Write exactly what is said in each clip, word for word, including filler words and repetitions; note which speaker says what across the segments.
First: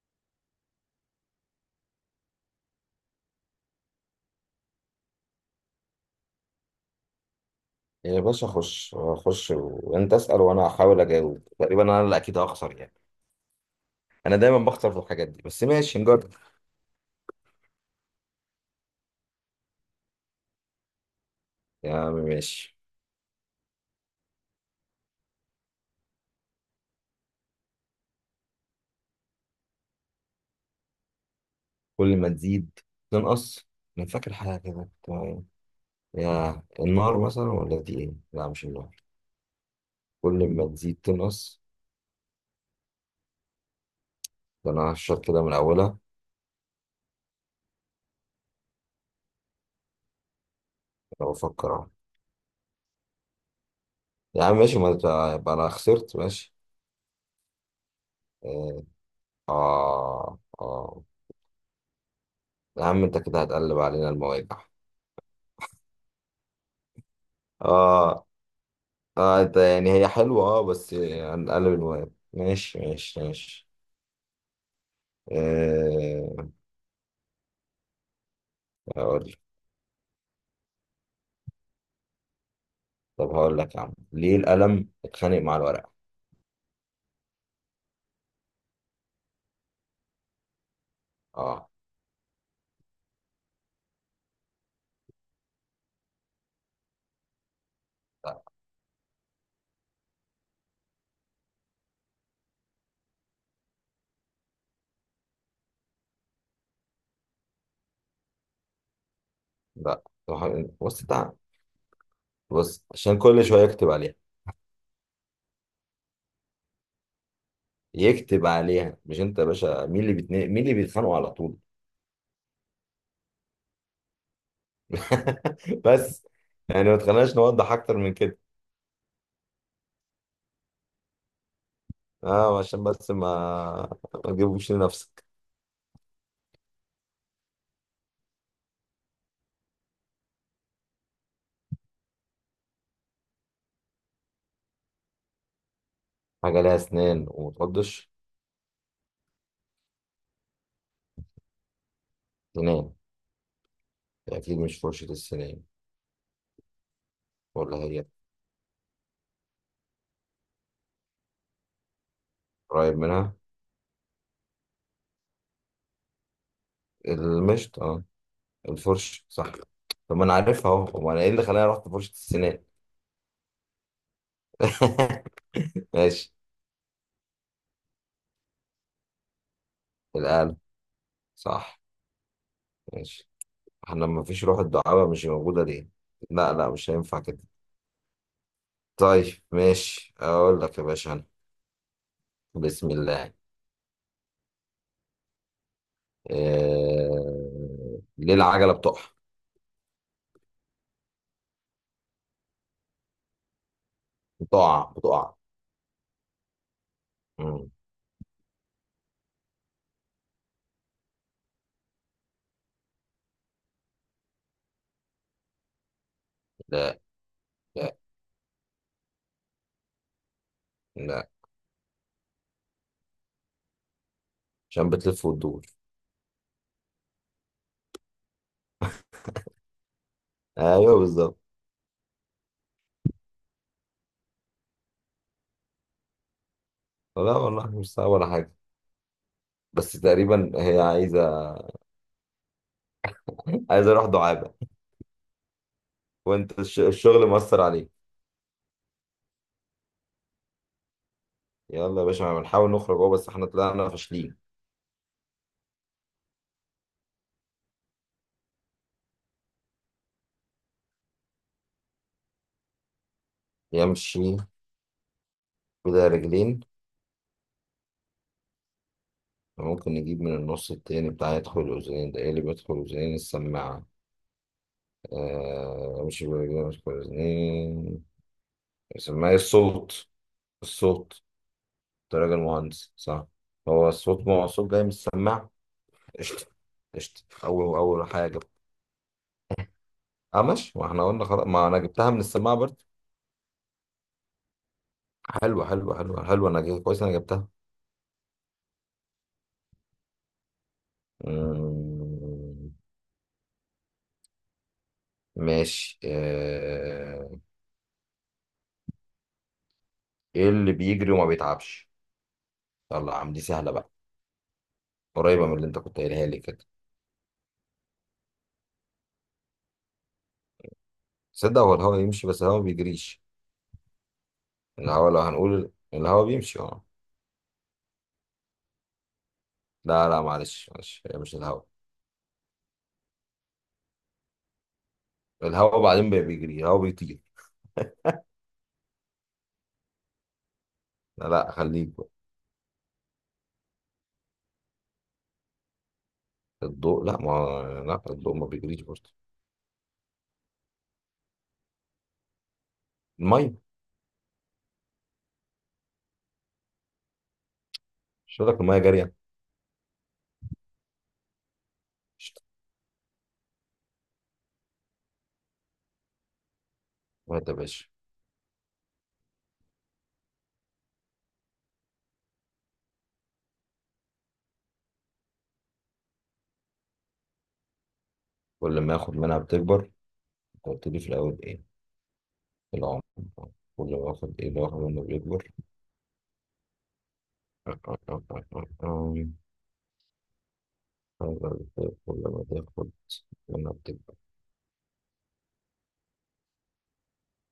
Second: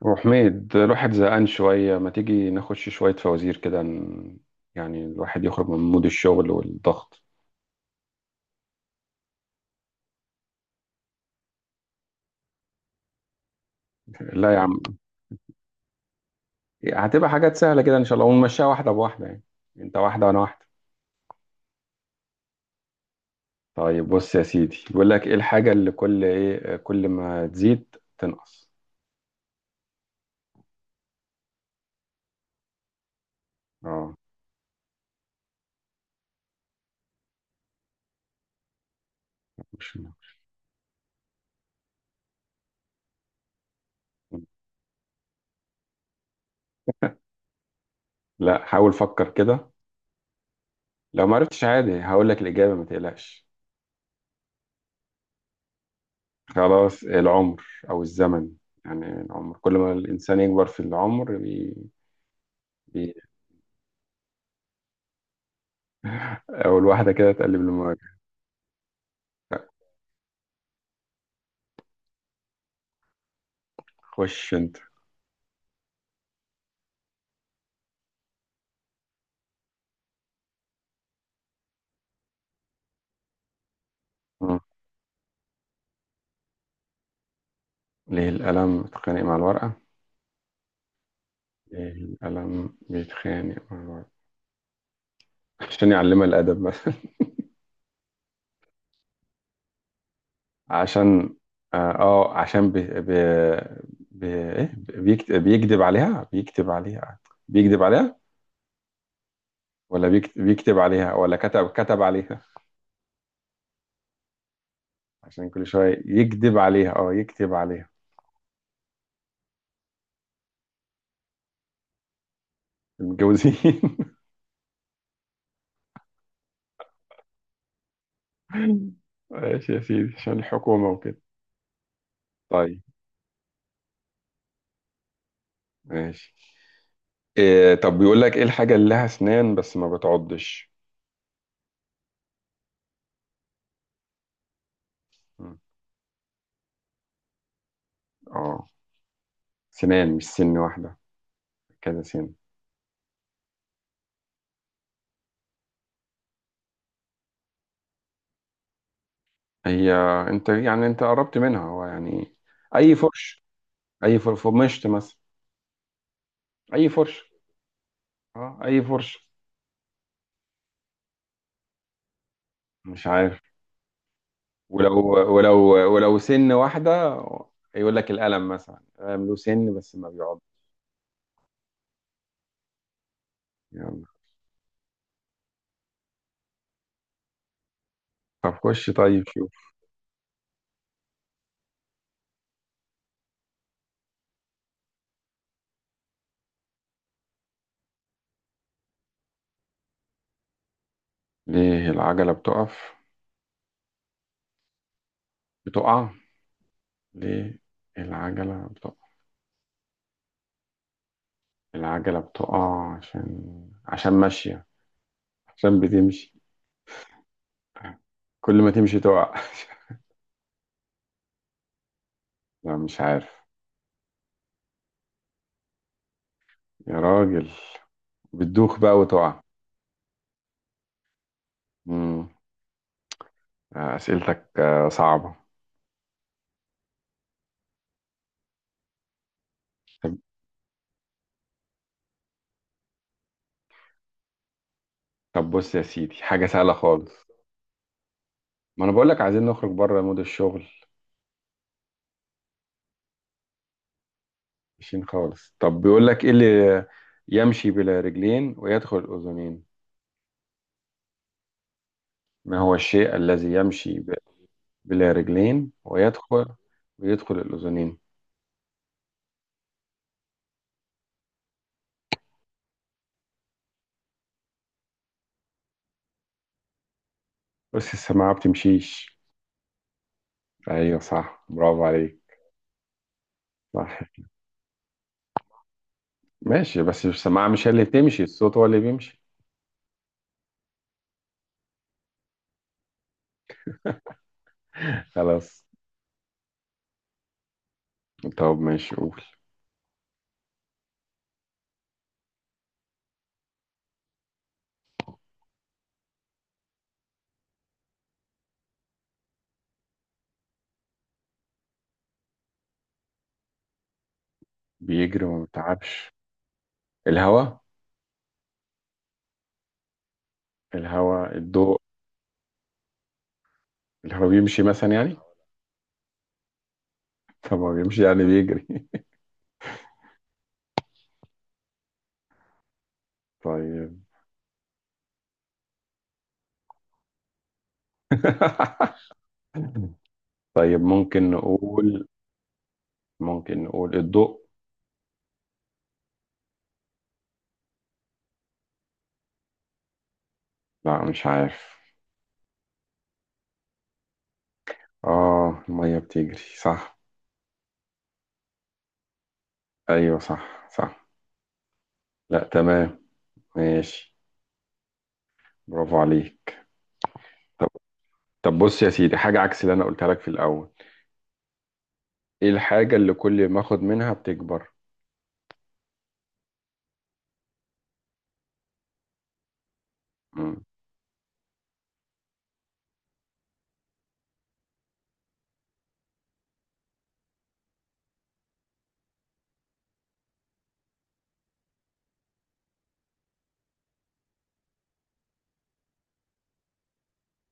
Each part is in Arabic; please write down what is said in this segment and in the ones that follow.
Speaker 1: وحميد الواحد زهقان شوية، ما تيجي نخش شوية فوازير كده، ن- يعني الواحد يخرج من مود الشغل والضغط.
Speaker 2: يا باشا خش خش وانت اسأل وانا هحاول اجاوب. تقريبا انا اللي اكيد هخسر يعني، انا
Speaker 1: لا يا
Speaker 2: دايما
Speaker 1: عم،
Speaker 2: بخسر في الحاجات دي، بس ماشي نجرب.
Speaker 1: هتبقى حاجات سهلة كده إن شاء الله ونمشيها واحدة بواحدة، يعني أنت واحدة وأنا واحدة.
Speaker 2: يا عم ماشي.
Speaker 1: طيب، بص يا سيدي، بيقول لك إيه الحاجة اللي كل إيه كل ما تزيد تنقص؟
Speaker 2: كل ما تزيد تنقص، انا
Speaker 1: أه.
Speaker 2: فاكر حاجة كده. تمام. يا النار مثلا، ولا دي ايه؟ لا مش النار.
Speaker 1: مش.
Speaker 2: كل ما تزيد تنقص، ده انا هشرب كده من اولها.
Speaker 1: لا، حاول فكر كده، لو
Speaker 2: انا
Speaker 1: ما عرفتش
Speaker 2: بفكر اهو.
Speaker 1: عادي هقول لك الإجابة، ما تقلقش.
Speaker 2: يا عم ماشي، ما تبقى- يبقى انا خسرت ماشي.
Speaker 1: خلاص، العمر أو الزمن،
Speaker 2: اه،
Speaker 1: يعني العمر كل ما
Speaker 2: اه،
Speaker 1: الإنسان يكبر في
Speaker 2: آه.
Speaker 1: العمر.
Speaker 2: يا عم
Speaker 1: بي...
Speaker 2: انت كده هتقلب علينا المواجع.
Speaker 1: أول واحدة كده تقلب المواجهة.
Speaker 2: اه، اه، ده يعني هي حلوة، اه بس هنقلب، المهم ماشي ماشي ماشي.
Speaker 1: خش أنت.
Speaker 2: أه، هقول لك. طب هقول لك يا عم، ليه
Speaker 1: آه.
Speaker 2: القلم اتخانق مع الورقة؟
Speaker 1: ليه القلم بيتخانق مع الورقة؟
Speaker 2: اه.
Speaker 1: ليه القلم بيتخانق مع الورقة؟ عشان يعلمها الأدب مثلا.
Speaker 2: لا،
Speaker 1: عشان، آه آه، عشان بي... بي... بي... إيه؟ بيكت... بيكذب عليها، بيكتب عليها، بيكذب عليها،
Speaker 2: لا
Speaker 1: ولا
Speaker 2: طب
Speaker 1: بيكت...
Speaker 2: هقول-
Speaker 1: بيكتب
Speaker 2: بص
Speaker 1: عليها،
Speaker 2: تعال،
Speaker 1: ولا كتب، كتب عليها.
Speaker 2: بص، عشان كل شوية يكتب عليها
Speaker 1: عشان كل شوية يكذب عليها، اه يكتب عليها.
Speaker 2: يكتب عليها. مش انت يا باشا، مين اللي بيتنا... مين اللي بيتخانقوا على طول؟
Speaker 1: متجوزين.
Speaker 2: بس يعني ما تخليناش نوضح اكتر من كده.
Speaker 1: ماشي يا سيدي، عشان الحكومة وكده.
Speaker 2: اه
Speaker 1: طيب،
Speaker 2: عشان بس ما، ما تجيبوش لنفسك.
Speaker 1: ماشي. إيه طب، بيقول لك ايه الحاجة اللي لها اسنان بس ما بتعضش؟ مم.
Speaker 2: حاجة لها اسنان وما تقضش؟
Speaker 1: اه، سنان مش سن واحدة، كذا سن.
Speaker 2: سنان، اكيد مش فرشة السنان، ولا هي؟
Speaker 1: هي. انت يعني انت قربت منها هو يعني. اي
Speaker 2: قريب منها.
Speaker 1: فرش، اي فر- فرمشت مثلا، اي فرش.
Speaker 2: المشط؟ اه،
Speaker 1: اه اي
Speaker 2: الفرش
Speaker 1: فرش.
Speaker 2: صح. طب ما انا عارفها اهو، امال انا ايه اللي خلاني رحت فرشة السنان؟
Speaker 1: مش عارف. ولو، ولو، ولو
Speaker 2: ماشي.
Speaker 1: سن واحدة، يقول لك القلم مثلا، القلم له سن بس ما بيعض.
Speaker 2: الآلة. صح. ماشي.
Speaker 1: يلا.
Speaker 2: احنا ما فيش روح الدعابة، مش موجودة ليه؟ لا لا، مش هينفع كده.
Speaker 1: طب خش. طيب
Speaker 2: طيب
Speaker 1: شوف.
Speaker 2: ماشي اقول لك يا باشا انا. بسم الله. آه... ليه العجلة بتقع؟
Speaker 1: ليه العجلة بتقف؟
Speaker 2: بتقع بتقع.
Speaker 1: بتقع. ليه
Speaker 2: مم.
Speaker 1: العجلة بتقف؟ العجلة بتقع عشان، عشان ماشية، عشان بتمشي.
Speaker 2: لا، لا،
Speaker 1: كل ما تمشي تقع.
Speaker 2: لا،
Speaker 1: لا مش عارف.
Speaker 2: عشان بتلف وتدور.
Speaker 1: يا راجل، بتدوخ بقى وتقع.
Speaker 2: ايوه بالظبط.
Speaker 1: مم. آه، أسئلتك آه، صعبة.
Speaker 2: لا والله مش صعب ولا حاجة، بس
Speaker 1: طب.
Speaker 2: تقريبا هي عايزة، عايز اروح دعابه.
Speaker 1: طب بص يا سيدي، حاجة
Speaker 2: وانت
Speaker 1: سهلة
Speaker 2: الش-
Speaker 1: خالص.
Speaker 2: الشغل مؤثر عليك.
Speaker 1: ما أنا بقولك عايزين نخرج بره مود الشغل.
Speaker 2: يلا يا باشا، ما بنحاول نخرج اهو، بس احنا طلعنا فاشلين.
Speaker 1: ماشيين خالص. طب بيقولك إيه اللي يمشي بلا رجلين ويدخل الأذنين؟ ما هو الشيء الذي يمشي ب-
Speaker 2: يمشي
Speaker 1: بلا رجلين
Speaker 2: بلا
Speaker 1: ويدخل،
Speaker 2: رجلين.
Speaker 1: ويدخل الأذنين؟
Speaker 2: ممكن نجيب من النص التاني بتاع يدخل الاذنين. ده ايه اللي بيدخل الاذنين؟ السماعه. آه مش بلا رجلين، مش بلا
Speaker 1: بس
Speaker 2: اذنين.
Speaker 1: السماعة بتمشيش.
Speaker 2: السماعه، إيه؟ الصوت.
Speaker 1: ايوه
Speaker 2: الصوت.
Speaker 1: صح، برافو
Speaker 2: انت
Speaker 1: عليك.
Speaker 2: راجل مهندس، صح؟ هو
Speaker 1: صح.
Speaker 2: الصوت، ما هو الصوت جاي من السماعه. قشطه.
Speaker 1: ماشي بس
Speaker 2: قشطه،
Speaker 1: السماعة مش هي
Speaker 2: اول
Speaker 1: اللي
Speaker 2: اول
Speaker 1: تمشي،
Speaker 2: حاجه.
Speaker 1: الصوت هو اللي بيمشي.
Speaker 2: اه ماشي، واحنا قلنا خلاص ما انا جبتها من السماعه برضه.
Speaker 1: خلاص.
Speaker 2: حلوه حلوه حلوه حلوه، انا جاي كويس، انا جبتها.
Speaker 1: طب ماشي قول.
Speaker 2: مم، ماشي. آه، ايه اللي بيجري وما بيتعبش؟ يلا يا عم دي سهله بقى،
Speaker 1: بيجري وما
Speaker 2: قريبه من اللي انت كنت
Speaker 1: بيتعبش.
Speaker 2: قايلها لي كده.
Speaker 1: الهواء، الهواء،
Speaker 2: تصدق هو
Speaker 1: الضوء.
Speaker 2: الهوا يمشي بس الهوا ما بيجريش.
Speaker 1: الهواء بيمشي مثلا
Speaker 2: الهوا،
Speaker 1: يعني.
Speaker 2: لو هنقول الهوا بيمشي، اه
Speaker 1: طب ما بيمشي يعني بيجري.
Speaker 2: لا لا، معلش معلش، هي مش الهوا.
Speaker 1: طيب.
Speaker 2: الهوا بعدين بي- بيجري، الهوا بيطير.
Speaker 1: طيب
Speaker 2: لا
Speaker 1: ممكن
Speaker 2: لا خليك
Speaker 1: نقول،
Speaker 2: بقى.
Speaker 1: ممكن نقول الضوء.
Speaker 2: الضوء، لا ما، لا الضوء ما بيجريش برضه.
Speaker 1: لا مش عارف.
Speaker 2: الميه.
Speaker 1: اه المية بتجري صح.
Speaker 2: مش قلت لك الميه جاريه.
Speaker 1: ايوه صح صح.
Speaker 2: شت،
Speaker 1: لا تمام. ماشي، برافو عليك.
Speaker 2: وهات يا
Speaker 1: طب.
Speaker 2: باشا.
Speaker 1: طب بص يا سيدي، حاجة عكس اللي انا قلتها لك في الاول. ايه الحاجة اللي كل ما اخد منها بتكبر؟
Speaker 2: كل ما اخد منها بتكبر. انت
Speaker 1: مم.
Speaker 2: قلت لي في الاول ايه؟ العمر. كل ما اخد، ايه اللي واخد منه بيكبر؟ ولا بتاكل لما تاخد، لما بتبقى؟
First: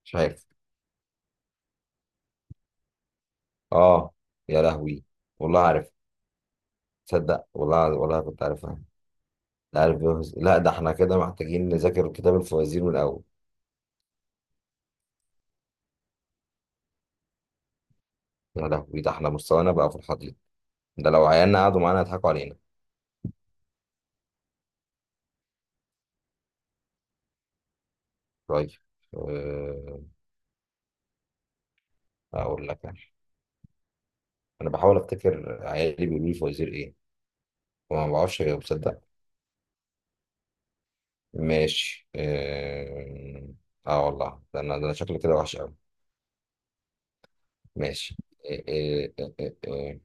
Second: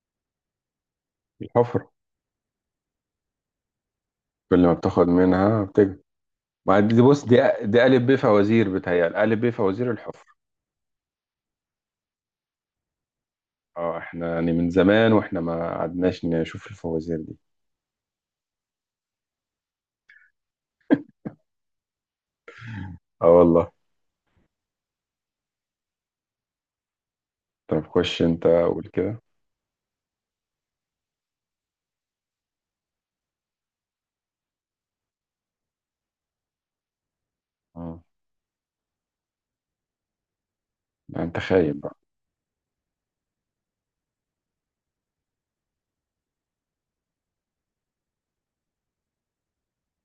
Speaker 2: مش عارف.
Speaker 1: الحفرة.
Speaker 2: اه. يا
Speaker 1: كل ما
Speaker 2: لهوي،
Speaker 1: بتاخد
Speaker 2: والله
Speaker 1: منها
Speaker 2: عارف.
Speaker 1: بتكبر. ما دي بص دي،
Speaker 2: تصدق
Speaker 1: دي
Speaker 2: والله
Speaker 1: ألف ب
Speaker 2: والله كنت
Speaker 1: فوازير،
Speaker 2: عارفها.
Speaker 1: بتهيألي ألف ب
Speaker 2: لا
Speaker 1: فوازير
Speaker 2: عارف
Speaker 1: الحفرة.
Speaker 2: بيهز- لا ده احنا كده محتاجين نذاكر كتاب الفوازير من الاول.
Speaker 1: اه احنا يعني من زمان واحنا ما قعدناش نشوف الفوازير دي.
Speaker 2: يا لهوي ده احنا مستوانا بقى في الحضيض. ده لو عيالنا قعدوا معانا يضحكوا علينا.
Speaker 1: اه والله. طب خش انت
Speaker 2: طيب.
Speaker 1: قول كده.
Speaker 2: آه، اقول لك انا. انا بحاول افتكر عيالي بيقولوا لي فوازير ايه
Speaker 1: مم.
Speaker 2: وما بعرفش اجاوب تصدق.
Speaker 1: لا انت خايب بقى.
Speaker 2: ماشي اه. آه والله ده انا، ده انا شكلي كده وحش قوي. ماشي. إيه إيه إيه إيه إيه.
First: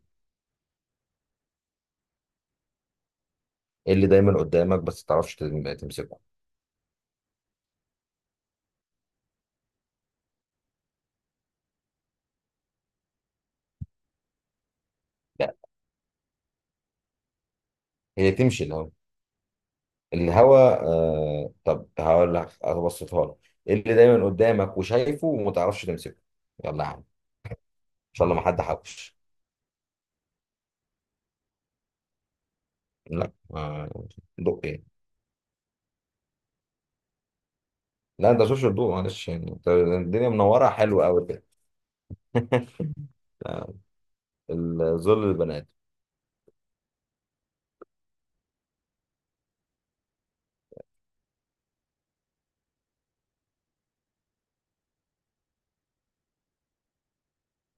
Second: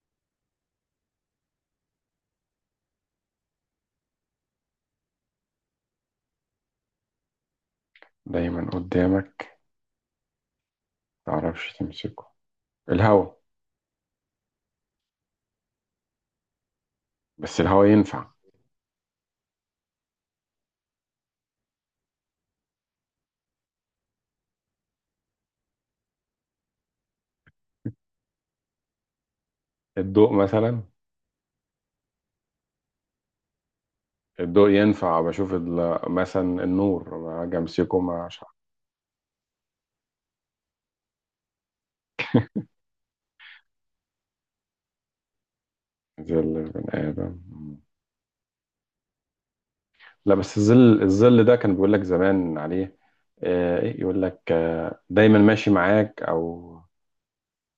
Speaker 2: إيه اللي دايما قدامك بس تعرفش تم- تمسكه؟
Speaker 1: دايما قدامك متعرفش تمسكه. الهوا.
Speaker 2: لا،
Speaker 1: بس الهوا ينفع.
Speaker 2: هي تمشي الهوا؟ الهوا؟ آه طب هقول لك ابسطها لك. إيه اللي دايما قدامك وشايفه وما تعرفش تمسكه؟ يلا يا عم ان شاء الله ما حد حوش.
Speaker 1: الضوء مثلا،
Speaker 2: لا، آه، ضوء
Speaker 1: الضوء
Speaker 2: ايه؟
Speaker 1: ينفع، بشوف ال- مثلا النور، ما اجي امسكه ما،
Speaker 2: لا انت
Speaker 1: مش عارف.
Speaker 2: مش الضوء، معلش يعني أنت الدنيا منوره حلوه قوي كده. آه، الظل، البنات.
Speaker 1: زي البني ادم. لا بس الظل، الظل ده كان بيقول لك زمان عليه. آه، إيه يقول لك آه، دايما ماشي معاك، او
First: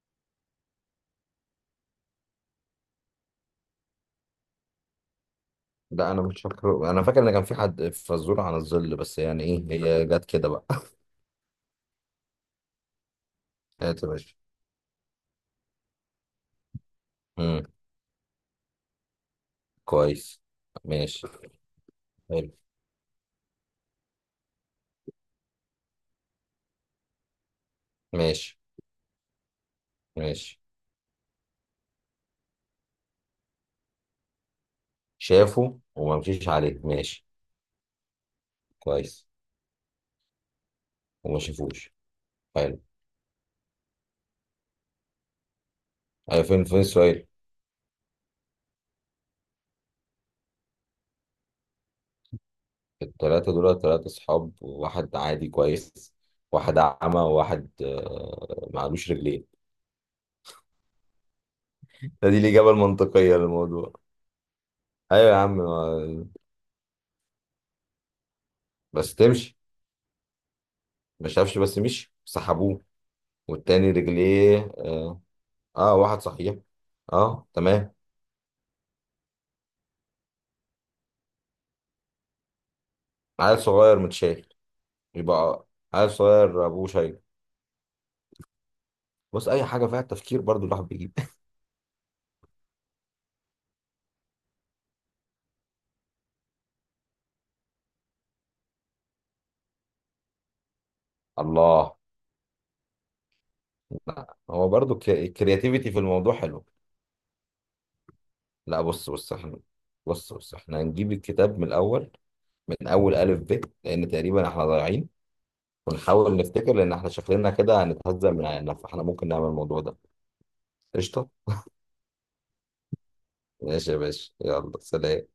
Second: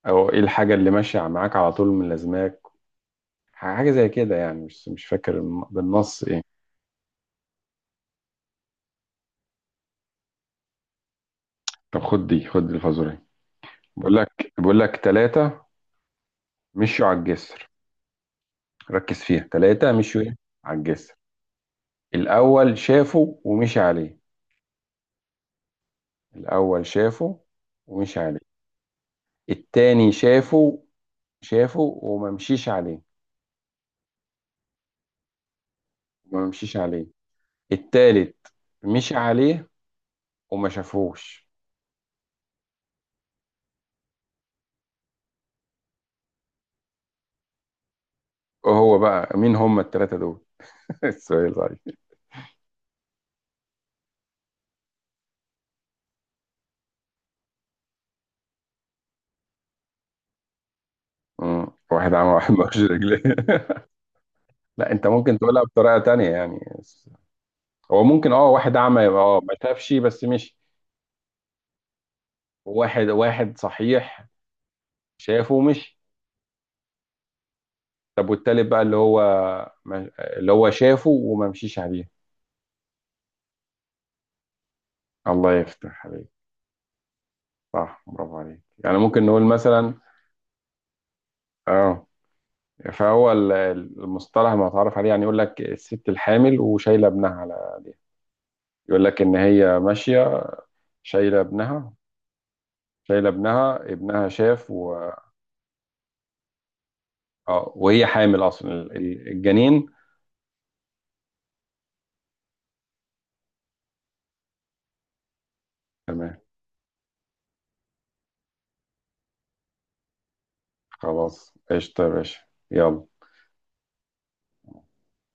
Speaker 1: او ايه الحاجه اللي ماشيه معاك على طول من لازماك. حاجه زي كده يعني، مش مش فاكر الم-
Speaker 2: لا انا
Speaker 1: بالنص
Speaker 2: مش
Speaker 1: ايه.
Speaker 2: فاكر، انا فاكر ان كان في حد فزوره عن الظل بس يعني ايه هي جت كده بقى.
Speaker 1: طب خد دي، خد الفازوري.
Speaker 2: هات يا
Speaker 1: بيقول
Speaker 2: باشا.
Speaker 1: لك، بيقول لك ثلاثه مشوا على الجسر. ركز فيها، ثلاثه مشوا ايه؟
Speaker 2: كويس.
Speaker 1: على الجسر.
Speaker 2: ماشي. حلو.
Speaker 1: الاول شافه ومشي عليه. الاول شافه ومشي عليه.
Speaker 2: ماشي.
Speaker 1: التاني
Speaker 2: ماشي.
Speaker 1: شافه، شافه وما مشيش عليه،
Speaker 2: شافه وما
Speaker 1: وما
Speaker 2: مشيش
Speaker 1: مشيش
Speaker 2: عليه
Speaker 1: عليه.
Speaker 2: ماشي.
Speaker 1: التالت مشي
Speaker 2: كويس.
Speaker 1: عليه وما
Speaker 2: وما
Speaker 1: شافوش.
Speaker 2: شافوش. حلو. أيوة فين فين السؤال؟
Speaker 1: وهو بقى مين هم التلاتة دول؟ السؤال صحيح.
Speaker 2: التلاتة دول تلاتة صحاب، واحد عادي كويس، واحد أعمى، وواحد آه، معلوش رجلين.
Speaker 1: مم. واحد عمى،
Speaker 2: ده دي
Speaker 1: واحد
Speaker 2: الإجابة
Speaker 1: مالوش رجلين.
Speaker 2: المنطقية للموضوع.
Speaker 1: لا انت
Speaker 2: أيوة يا
Speaker 1: ممكن
Speaker 2: عم
Speaker 1: تقولها بطريقة
Speaker 2: آه،
Speaker 1: تانية يعني. هو ممكن اه، واحد اعمى
Speaker 2: بس
Speaker 1: يبقى اه ما
Speaker 2: تمشي،
Speaker 1: شافش بس مشي.
Speaker 2: ما شافش بس مشي سحبوه.
Speaker 1: وواحد واحد
Speaker 2: والتاني
Speaker 1: صحيح
Speaker 2: رجليه اه.
Speaker 1: شافه
Speaker 2: آه،
Speaker 1: ومشي.
Speaker 2: واحد صحيح. اه تمام.
Speaker 1: طب والتالت بقى اللي هو، ما- اللي هو شافه وما مشيش عليه.
Speaker 2: عيل صغير متشايل.
Speaker 1: الله
Speaker 2: يبقى
Speaker 1: يفتح
Speaker 2: عيل
Speaker 1: عليك.
Speaker 2: صغير أبوه شايل.
Speaker 1: صح، برافو عليك، يعني ممكن نقول
Speaker 2: بص اي حاجه
Speaker 1: مثلا
Speaker 2: فيها التفكير برضو الواحد بيجيب.
Speaker 1: اه، فهو ال- المصطلح المتعارف عليه، يعني يقول لك الست الحامل وشايله ابنها على ايديها، يقول لك ان هي ماشيه شايله ابنها،
Speaker 2: الله.
Speaker 1: شايله ابنها، ابنها
Speaker 2: لا هو
Speaker 1: شاف
Speaker 2: برضو
Speaker 1: و...
Speaker 2: الكرياتيفيتي في الموضوع حلو.
Speaker 1: آه، وهي حامل اصلا
Speaker 2: لا
Speaker 1: ال-
Speaker 2: بص
Speaker 1: ال-
Speaker 2: بص احنا،
Speaker 1: الجنين.
Speaker 2: بص بص احنا هنجيب الكتاب من الاول، من اول الف ب، لان تقريبا احنا ضايعين.
Speaker 1: تمام.
Speaker 2: ونحاول نفتكر، لان احنا شكلنا كده هنتهزق من عيننا، فاحنا ممكن نعمل الموضوع ده. قشطه.
Speaker 1: خلاص، قشطه يا باشا.
Speaker 2: ماشي يا باشا، يلا
Speaker 1: يلا.
Speaker 2: سلام.